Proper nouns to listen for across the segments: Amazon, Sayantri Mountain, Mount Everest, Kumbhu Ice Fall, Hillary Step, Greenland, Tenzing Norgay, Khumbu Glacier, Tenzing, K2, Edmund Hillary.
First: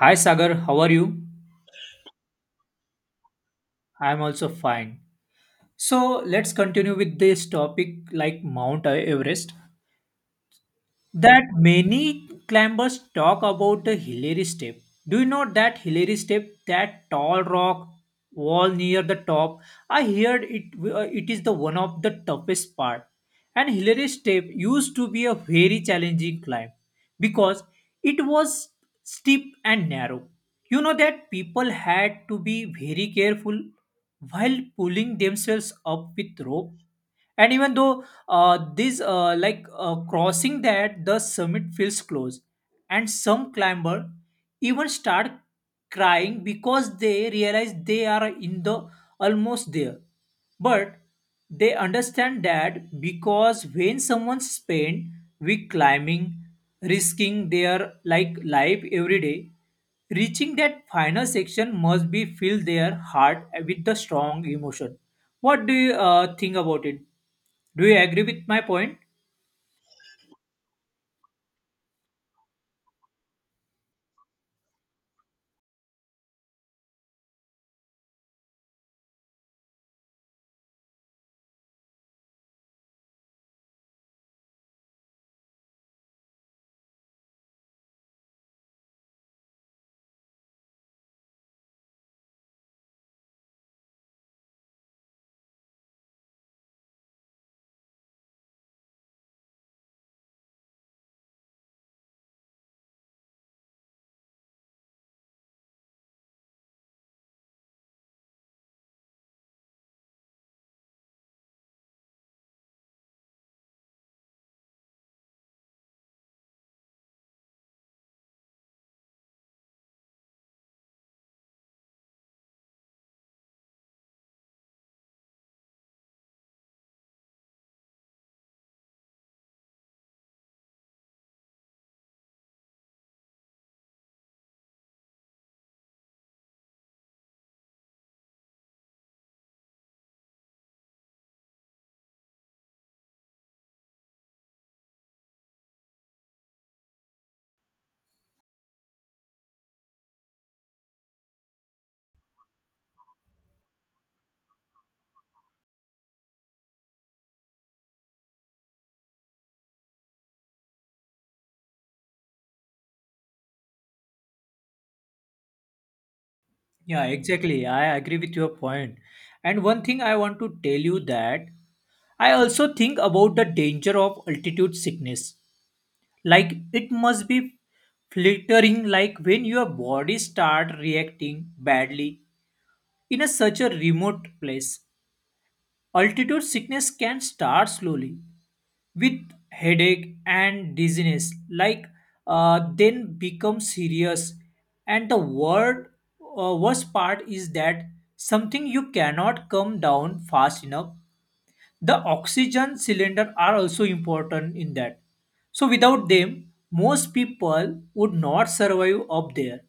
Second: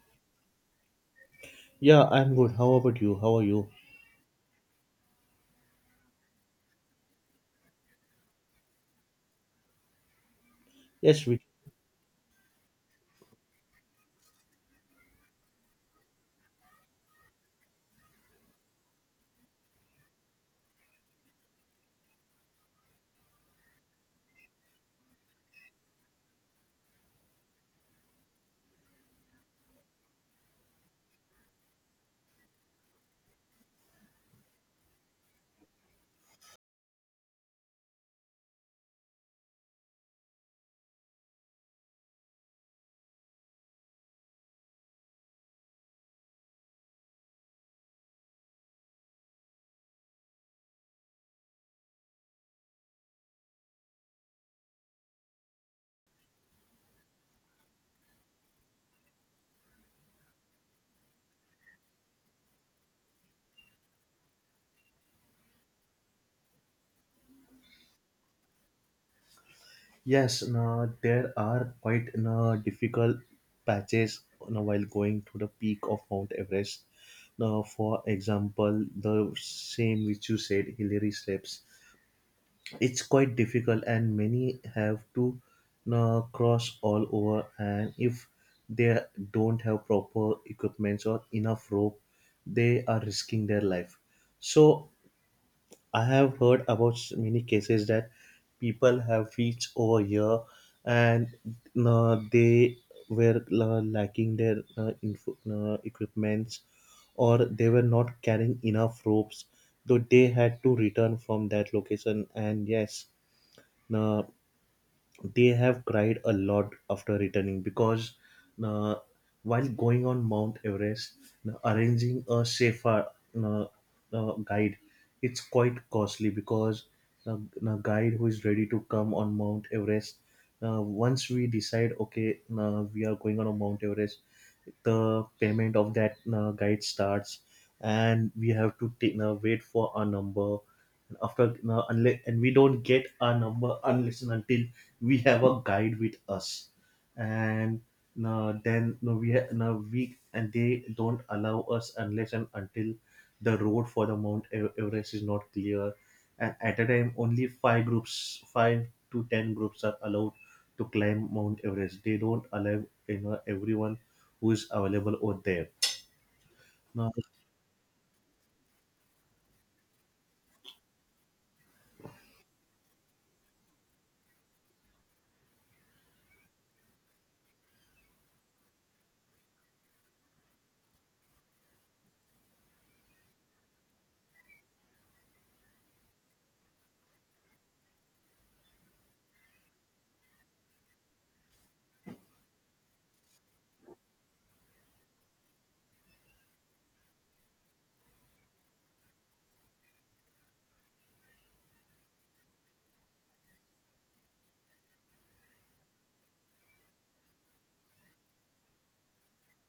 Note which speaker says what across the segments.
Speaker 1: Hi Sagar, how are you?
Speaker 2: Yeah, I'm good. How about you? How are you?
Speaker 1: I'm also fine. So let's continue with this topic like Mount Everest
Speaker 2: Yes, we.
Speaker 1: that many climbers talk about the Hillary step. Do you know that Hillary step, that tall rock wall near the top? I heard it it is the one of the toughest part. And Hillary Step used to be a very challenging climb because it was steep and narrow. You know that people had to be very careful while pulling themselves up with rope. And even though this, like crossing that, the summit feels close, and some climber even start crying because they realize they are in the almost there but they understand that because when someone spend week climbing, risking their like life every day, reaching that final section must be fill their heart with the strong emotion. What do you think about it? Do you agree with my point?
Speaker 2: Yes, now there are quite no difficult patches now while going to the peak of Mount Everest. Now, for example, the same which you said, Hillary Steps. It's quite difficult, and many have to now cross all over. And if they don't have proper equipments or enough rope, they are risking their life. So I have heard about many cases that people have reached over here and they were lacking their equipments, or they were not carrying enough ropes. Though they had to return from that location. And yes, uh, they have cried a lot after returning, because uh, while going on Mount Everest, arranging a safer uh, guide, it's quite costly, because a guide who is ready to come on Mount Everest, once we decide, okay, we are going on a Mount Everest, the payment of that guide starts, and we have to wait for our number, after unless and we don't get our number unless and until we have a guide with us. And then no we ha- no we and they don't allow us unless and until the road for the Mount Everest is not clear. And at a time, only five to ten groups are allowed to climb Mount Everest. They don't allow, everyone who is available over there.
Speaker 1: Yeah, exactly. I agree with your point. And one thing I want to tell you that I also think about the danger of altitude sickness like it must be flittering like when your body start reacting badly in a such a remote place altitude sickness can start slowly with headache and dizziness like then become serious and the word worst part is that something you cannot come down fast enough the oxygen cylinder are also important in that. So without them, most people would not survive up there.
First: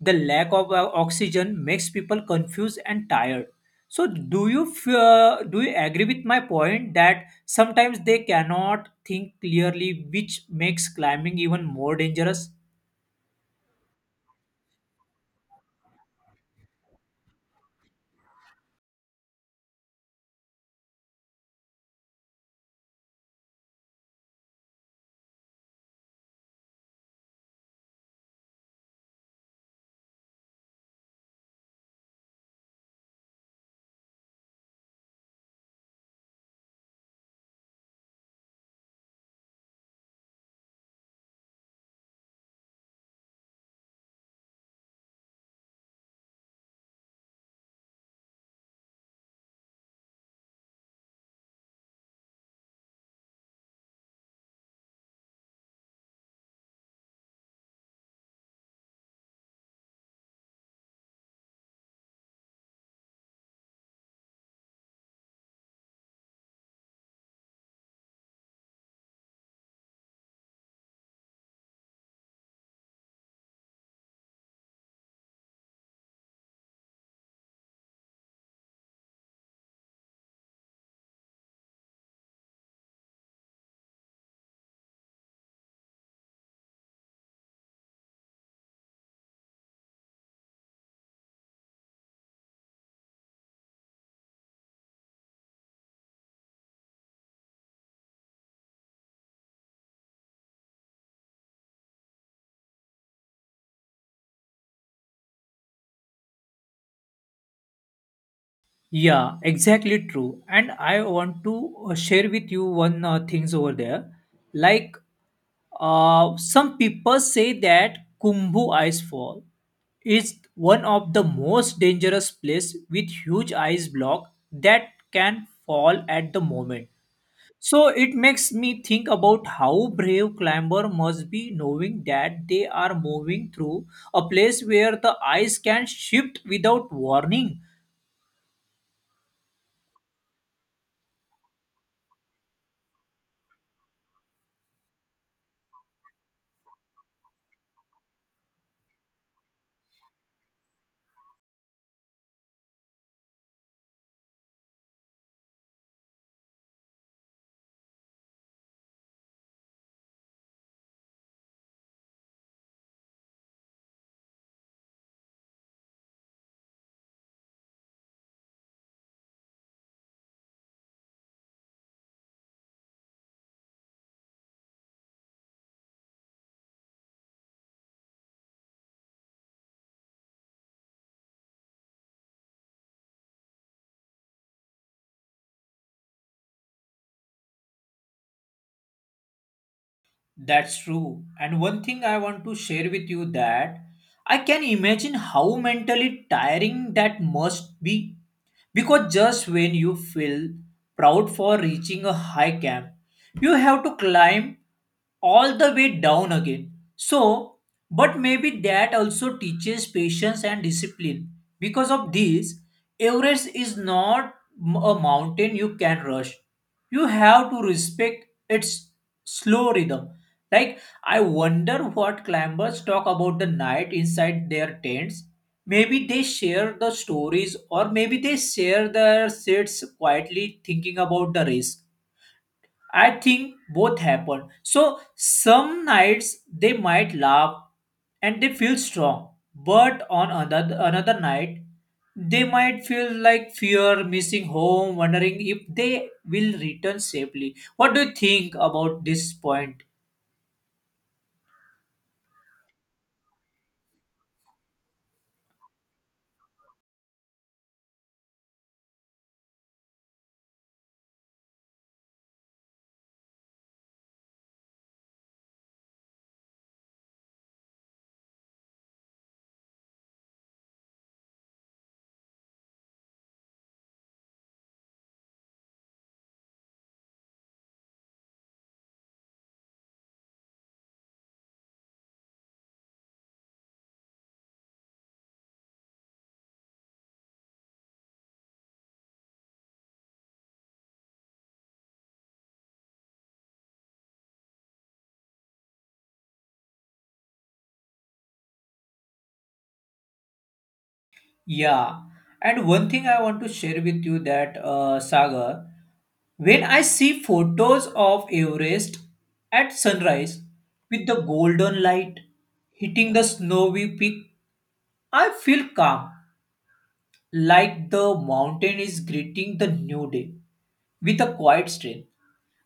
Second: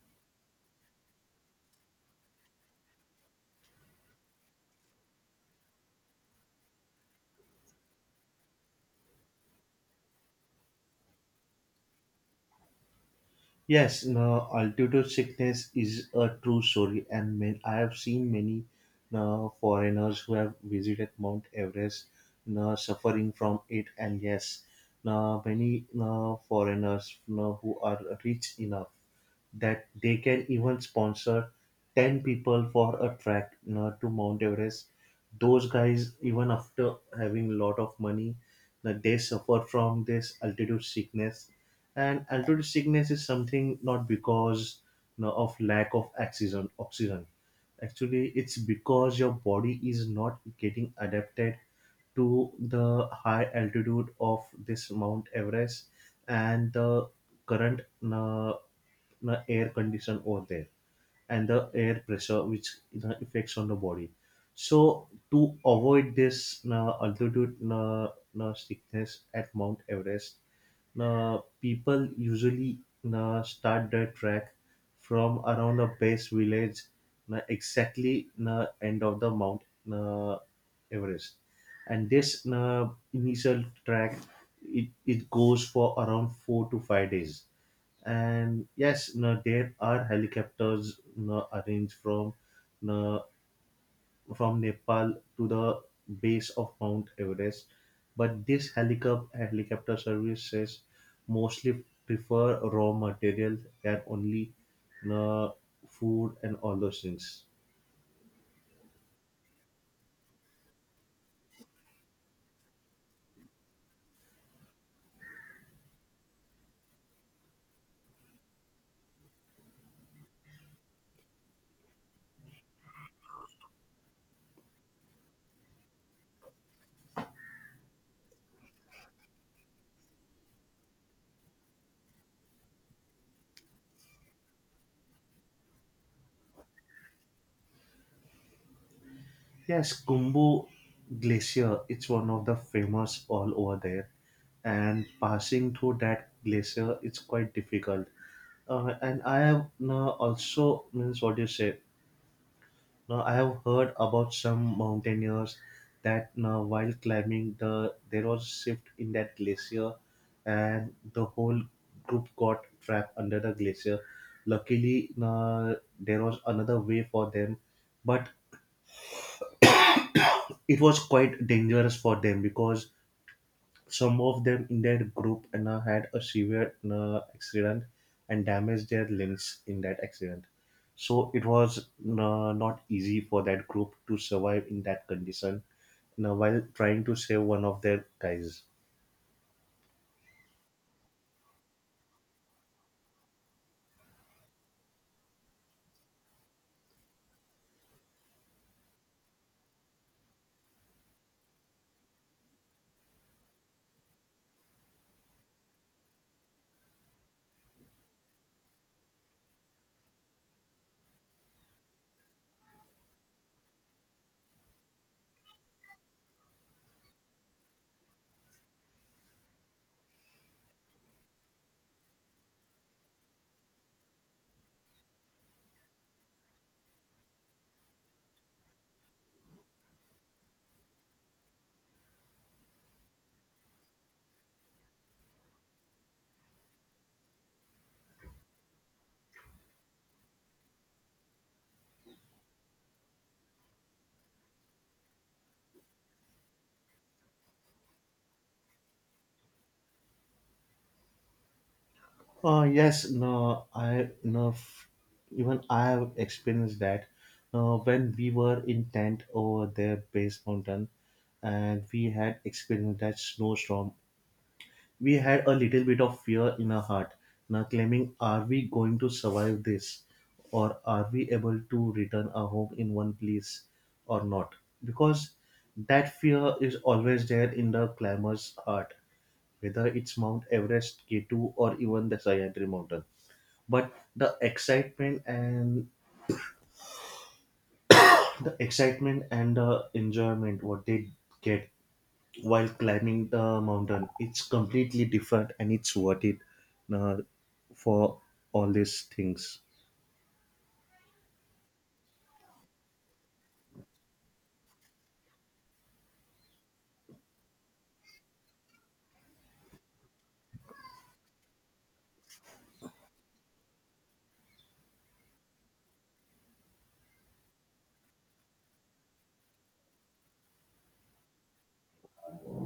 Speaker 1: The lack of oxygen makes people confused and tired. So do you agree with my point that sometimes they cannot think clearly, which makes climbing even more dangerous?
Speaker 2: Yes, no, altitude sickness is a true story, and man, I have seen many no, foreigners who have visited Mount Everest, no, suffering from it. And yes, no, many no, foreigners no, who are rich enough that they can even sponsor 10 people for a trek, to Mount Everest. Those guys, even after having a lot of money, that they suffer from this altitude sickness. And altitude sickness is something not because, of lack of oxygen. Actually, it's because your body is not getting adapted to the high altitude of this Mount Everest, and the current uh, the air condition over there, and the air pressure, which, affects on the body. So to avoid this altitude sickness at Mount Everest, people usually start their trek from around the base village, exactly end of the Mount uh, Everest. And this initial track, it goes for around 4 to 5 days. And yes, no, there are helicopters, no, arranged from no, from Nepal to the base of Mount Everest. But this helicopter services mostly prefer raw material, and only no, food and all those things.
Speaker 1: Yeah, exactly true. And I want to share with you one things over there, like some people say that Kumbhu Ice Fall is one of the most dangerous place with huge ice block that can fall at the moment. So it makes me think about how brave climber must be knowing that they are moving through a place where the ice can shift without warning.
Speaker 2: Yes, Kumbu glacier, it's one of the famous all over there, and passing through that glacier, it's quite difficult. And I have now also means what you said. Now I have heard about some mountaineers that now while climbing, there was a shift in that glacier, and the whole group got trapped under the glacier. Luckily, now there was another way for them, but it was quite dangerous for them, because some of them in their group and had a severe accident, and damaged their limbs in that accident. So it was not easy for that group to survive in that condition, while trying to save one of their guys.
Speaker 1: That's true. And one thing I want to share with you that I can imagine how mentally tiring that must be. Because just when you feel proud for reaching a high camp, you have to climb all the way down again. So, but maybe that also teaches patience and discipline. Because of this, Everest is not a mountain you can rush you have to respect its slow rhythm. Like, I wonder what climbers talk about the night inside their tents. Maybe they share the stories, or maybe they share their sits quietly thinking about the risk. I think both happen. So some nights they might laugh and they feel strong, but on another night they might feel like fear, missing home, wondering if they will return safely. What do you think about this point?
Speaker 2: Yes, no, I no f- even I have experienced that. When we were in tent over there, base mountain, and we had experienced that snowstorm, we had a little bit of fear in our heart, now claiming, are we going to survive this? Or are we able to return our home in one place or not? Because that fear is always there in the climber's heart, whether it's Mount Everest, K2, or even the Sayantri Mountain. But the excitement and the enjoyment what they get while climbing the mountain, it's completely different, and it's worth it. Uh, for all these things.
Speaker 1: Yeah, and one thing I want to share with you that Sagar, when I see photos of Everest at sunrise with the golden light hitting the snowy peak I feel calm, like the mountain is greeting the new day with a quiet strength.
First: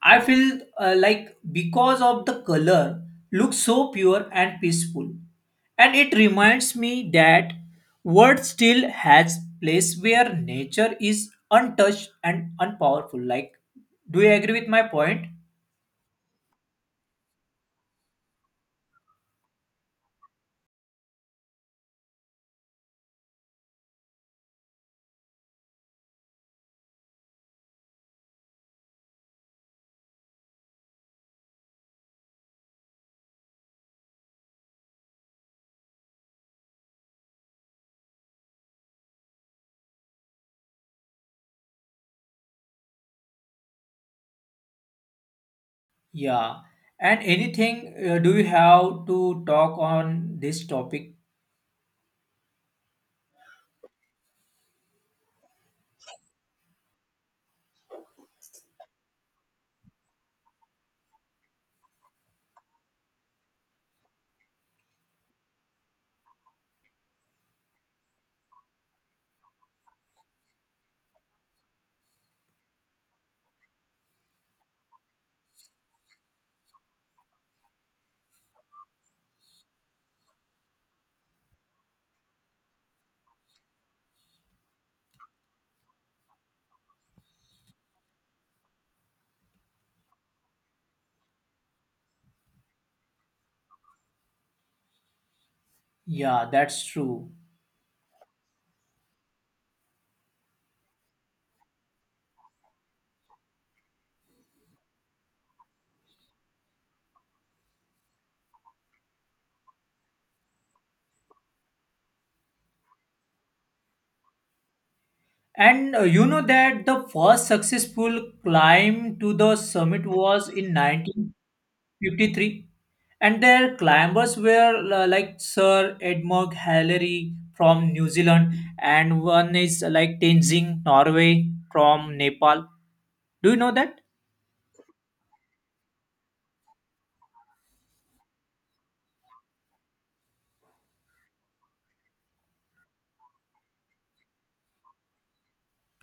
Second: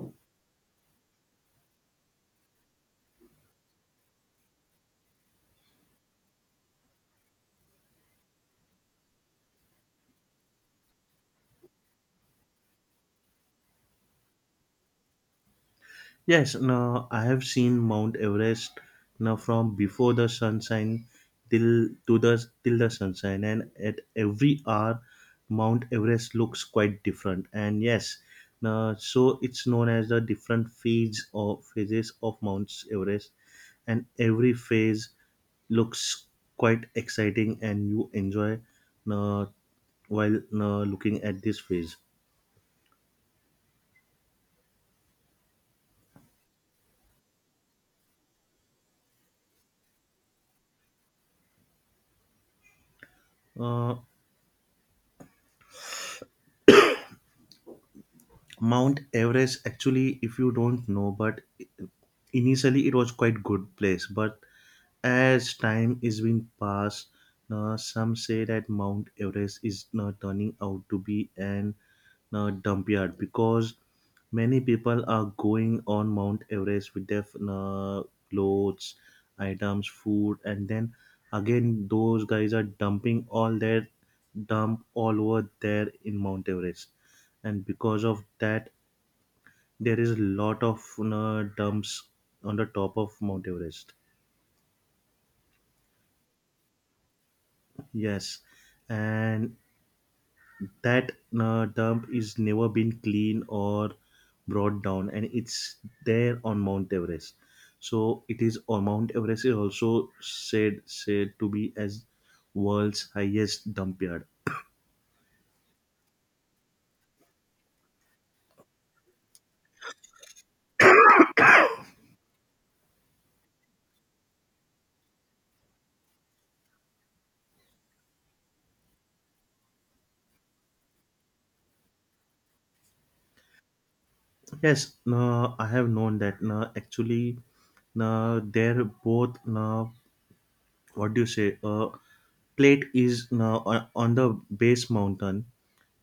Speaker 1: I feel like because of the color looks so pure and peaceful and it reminds me that world still has place where nature is untouched and unpowerful like do you agree with my point?
Speaker 2: Yes, now I have seen Mount Everest now from before the sunshine till the sunshine, and at every hour, Mount Everest looks quite different. And yes, now so it's known as the different phases or phases of Mount Everest, and every phase looks quite exciting, and you enjoy uh, while looking at this phase.
Speaker 1: Yeah, and anything do you have to talk on this topic?
Speaker 2: Uh, Mount Everest, actually, if you don't know, but initially it was quite good place. But as time is being passed, now some say that Mount Everest is now turning out to be an dump yard, because many people are going on Mount Everest with their clothes, items, food, and then again those guys are dumping all their dump all over there in Mount Everest. And because of that, there is a lot of, dumps on the top of Mount Everest.
Speaker 1: Yeah, that's true.
Speaker 2: Yes, and that dump is never been clean or brought down, and it's there on Mount Everest. So it is on Mount Everest is also said to be as world's highest dump yard.
Speaker 1: And you know that the first successful climb to the summit was in 1953, and their climbers were like Sir Edmund Hillary from New Zealand, and one is like Tenzing Norway from Nepal. Do you know that?
Speaker 2: Yes, I have known that. Actually, they're both what do you say? Plate is on the base mountain.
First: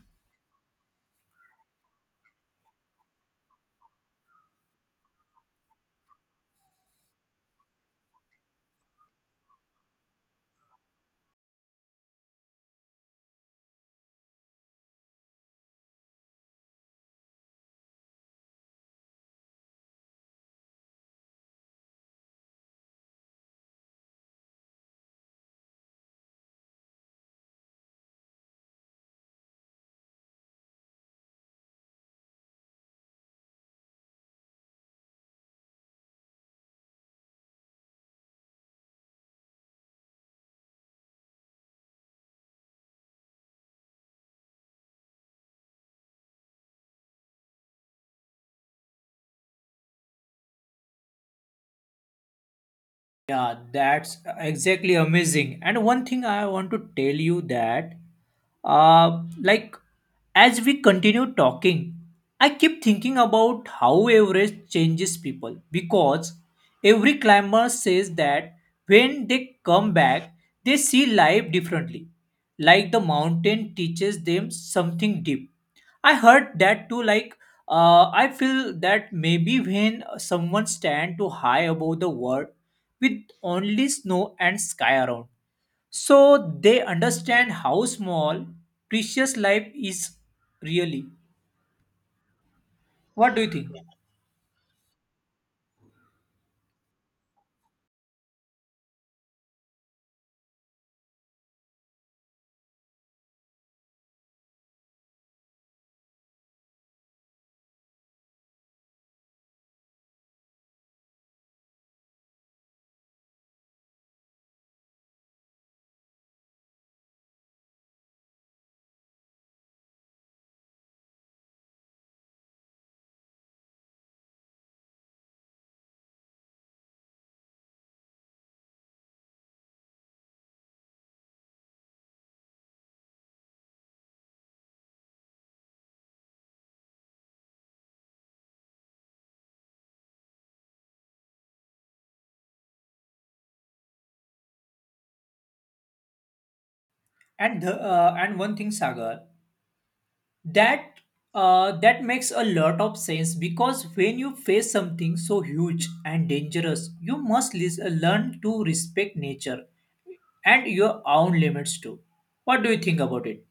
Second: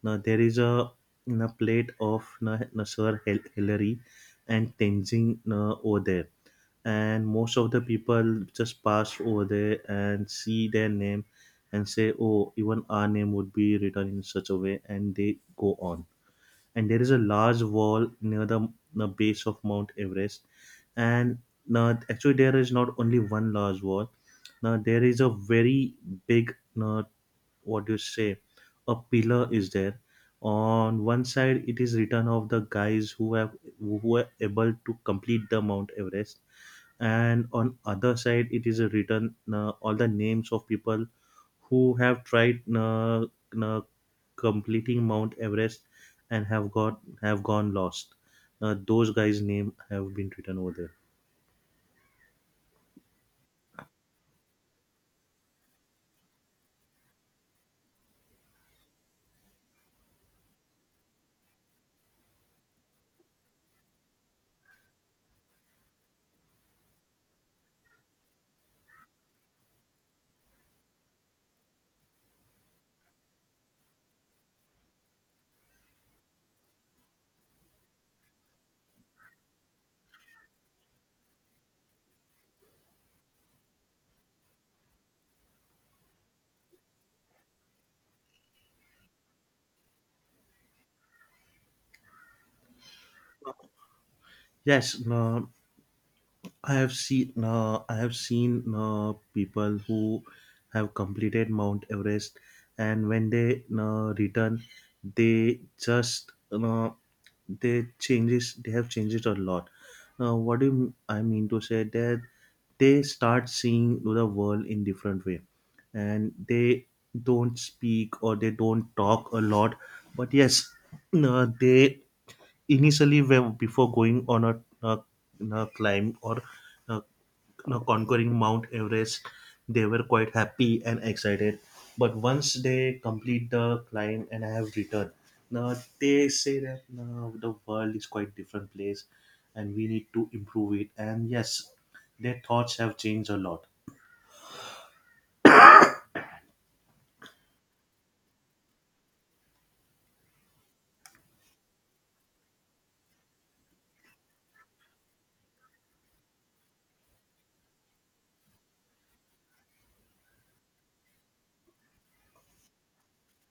Speaker 2: Now there is a, na plate of na, na Sir Hillary and Tenzing, na, over there, and most of the people just pass over there and see their name and say, "Oh, even our name would be written in such a way," and they go on. And there is a large wall near the base of Mount Everest. And now actually there is not only one large wall. Now there is a very big, now what do you say, a pillar is there. On one side, it is written of the guys who were able to complete the Mount Everest. And on other side, it is written all the names of people who have tried uh, completing Mount Everest and have gone lost. Those guys name have been written over there.
Speaker 1: Yeah, that's exactly amazing. And one thing I want to tell you that, like, as we continue talking, I keep thinking about how Everest changes people because every climber says that when they come back, they see life differently. Like the mountain teaches them something deep. I heard that too, like I feel that maybe when someone stand too high above the world with only snow and sky around, so they understand how small precious life is really. What do you think?
Speaker 2: Yes, I have seen people who have completed Mount Everest, and when they return, they just they changes they have changed a lot. Now, I mean to say that they start seeing the world in different way, and they don't speak, or they don't talk a lot. But yes, they initially, when before going on a climb, or uh, conquering Mount Everest, they were quite happy and excited. But once they complete the climb and have returned, now they say that now the world is quite different place, and we need to improve it. And yes, their thoughts have changed a lot.
Speaker 1: And the, and one thing, Sagar, that that makes a lot of sense because when you face something so huge and dangerous, you must learn to respect nature and your own limits too. What do you think about it?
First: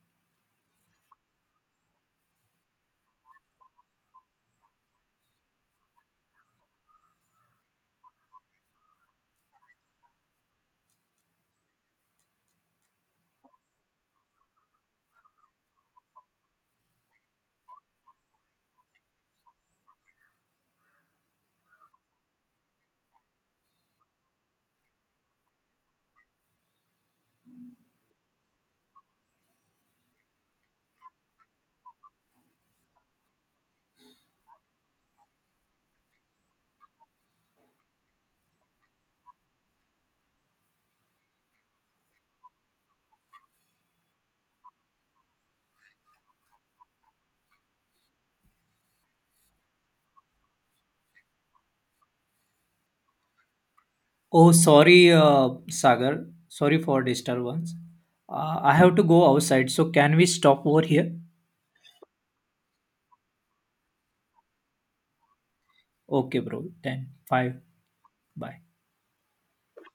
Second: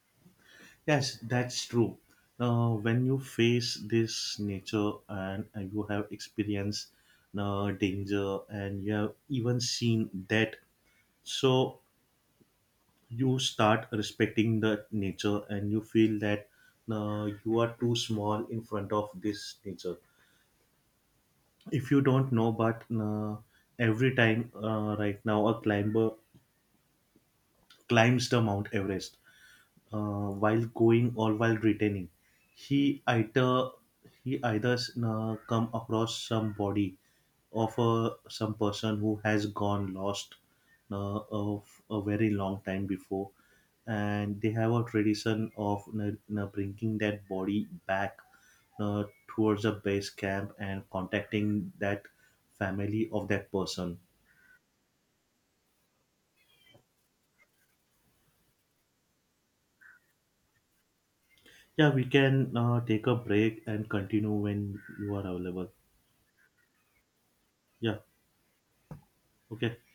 Speaker 2: Yes, that's true. Now, when you face this nature, and you have experienced danger, and you have even seen death, so you start respecting the nature, and you feel that you are too small in front of this nature. If you don't know, but every time right now a climber climbs the Mount Everest, uh, while going or while returning, he either he either come across some body of some person who has gone lost of a very long time before. And they have a tradition of, bringing that body back uh, towards the base camp and contacting that family of that person.
Speaker 1: Oh, sorry, Sagar. Sorry for disturbance. I have to go outside, so can we stop over here?
Speaker 2: Yeah, we can take a break and continue when you are available.
Speaker 1: Okay, bro. Then, five.
Speaker 2: Yeah,
Speaker 1: Bye.
Speaker 2: okay.